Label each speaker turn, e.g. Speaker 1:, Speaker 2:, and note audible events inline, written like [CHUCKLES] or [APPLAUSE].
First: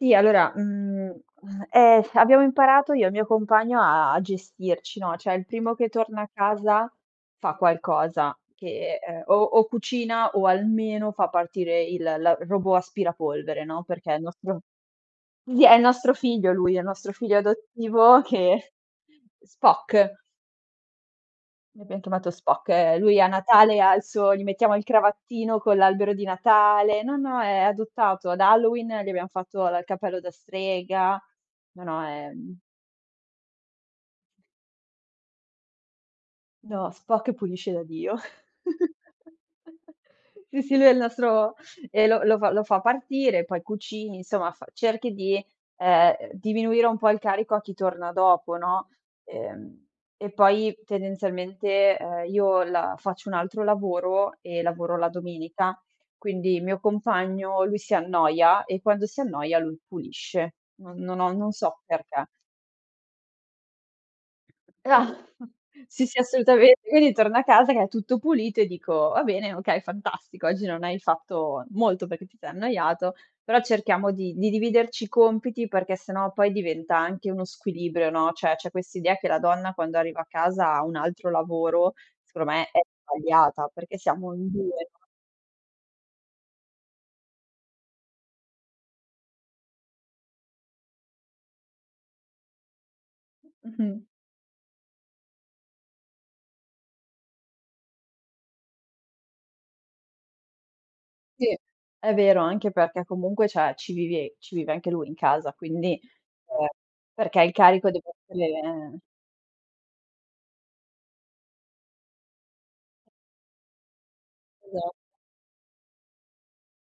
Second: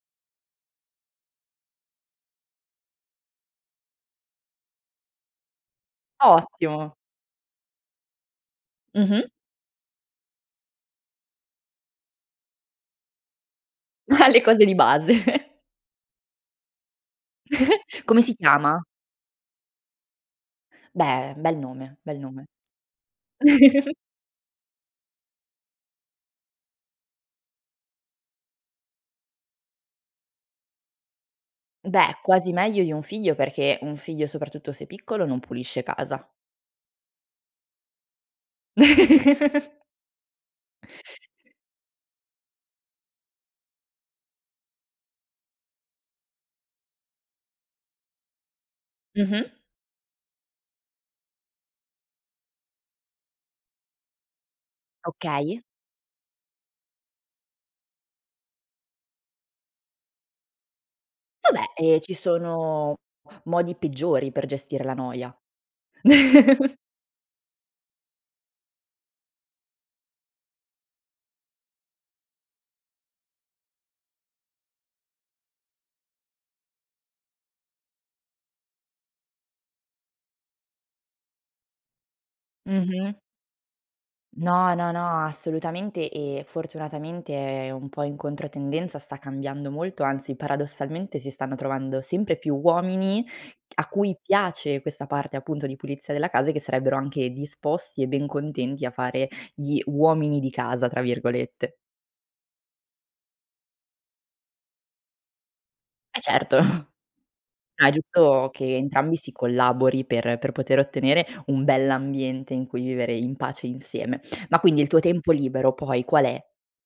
Speaker 1: Sì, allora, mhmm, ehm, abbiamo imparato io e il mio compagno a a gestirci, no, cioè il primo che torna a casa
Speaker 2: Ottimo.
Speaker 1: fa qualcosa che ehm,
Speaker 2: Mh-mh.
Speaker 1: o o cucina o almeno fa partire il l robot aspirapolvere, no, perché è il
Speaker 2: [CHUCKLES] Le
Speaker 1: nostro
Speaker 2: cose di base. [CHUCKLES]
Speaker 1: sì, è il nostro figlio lui è il nostro figlio
Speaker 2: [CHUCKLES]
Speaker 1: adottivo
Speaker 2: Come si
Speaker 1: che
Speaker 2: chiama?
Speaker 1: [CHUCKLES] Spock.
Speaker 2: Beh, bel nome,
Speaker 1: L'abbiam
Speaker 2: bel
Speaker 1: chiamato
Speaker 2: nome.
Speaker 1: Spock. Eh, lui a Natale ha
Speaker 2: [CHUCKLES]
Speaker 1: il suo gli mettiamo il cravattino con l'albero di Natale, no, no, è adottato. Ad Halloween, gli abbiam fatto la il cappello da strega. No, no,
Speaker 2: Beh,
Speaker 1: è,
Speaker 2: quasi
Speaker 1: mhmm
Speaker 2: meglio di un figlio perché un figlio, soprattutto se piccolo, non pulisce casa.
Speaker 1: No, Spock pulisce da Dio. [CHUCKLES]
Speaker 2: [CHUCKLES]
Speaker 1: Sì, sì, lui è il nostro ehm, lo lo lo fa partire, poi cucini, insomma f cerchi di, ehm, diminuire un po' il carico a chi torna dopo, no?
Speaker 2: Mh-mh.
Speaker 1: Ehm, e poi, tendenzialmente, uhm, io la faccio un altro lavoro e lavoro la
Speaker 2: Okay.
Speaker 1: domenica, quindi il mio compagno, lui, si annoia e quando si annoia, lui pulisce. Non non ho non
Speaker 2: Vabbè,
Speaker 1: so
Speaker 2: ehm, ci
Speaker 1: perché.
Speaker 2: sono modi peggiori per gestire la
Speaker 1: Ah
Speaker 2: noia.
Speaker 1: [CHUCKLES] Sì, sì, assolutamen
Speaker 2: [CHUCKLES]
Speaker 1: quindi torno a casa che è tutto pulito e dico: "Va bene, okay, fantastico. Oggi non hai fatto molto perché ti sei annoiato, però cerchiamo di di dividerci i compiti perché sennò poi diventa anche uno squilibrio, no?", cioè c'è quest'idea che la donna quando arriva a casa ha un altro lavoro, secondo me, è
Speaker 2: Mh-mh.
Speaker 1: sbagliata, perché siamo in
Speaker 2: No,
Speaker 1: 2.
Speaker 2: no, no, assolutamente e fortunatamente è un po' in controtendenza, sta cambiando molto, anzi paradossalmente si stanno trovando sempre più uomini a
Speaker 1: Mh-mh.
Speaker 2: cui piace questa parte appunto di pulizia della casa e che sarebbero anche disposti e ben contenti a fare gli "uomini di casa" tra
Speaker 1: Sì,
Speaker 2: virgolette.
Speaker 1: è vero, anche perché comunque cioè ci vivi ci vive anche lui in casa, quindi
Speaker 2: Eh, certo,
Speaker 1: ehm,
Speaker 2: [CHUCKLES]
Speaker 1: perché il
Speaker 2: ma è
Speaker 1: carico
Speaker 2: giusto che
Speaker 1: dev'essere
Speaker 2: entrambi si collabori per per poter ottenere un bell'ambiente in cui vivere in pace insieme. Ma quindi il
Speaker 1: Esa
Speaker 2: tuo tempo libero poi qual è?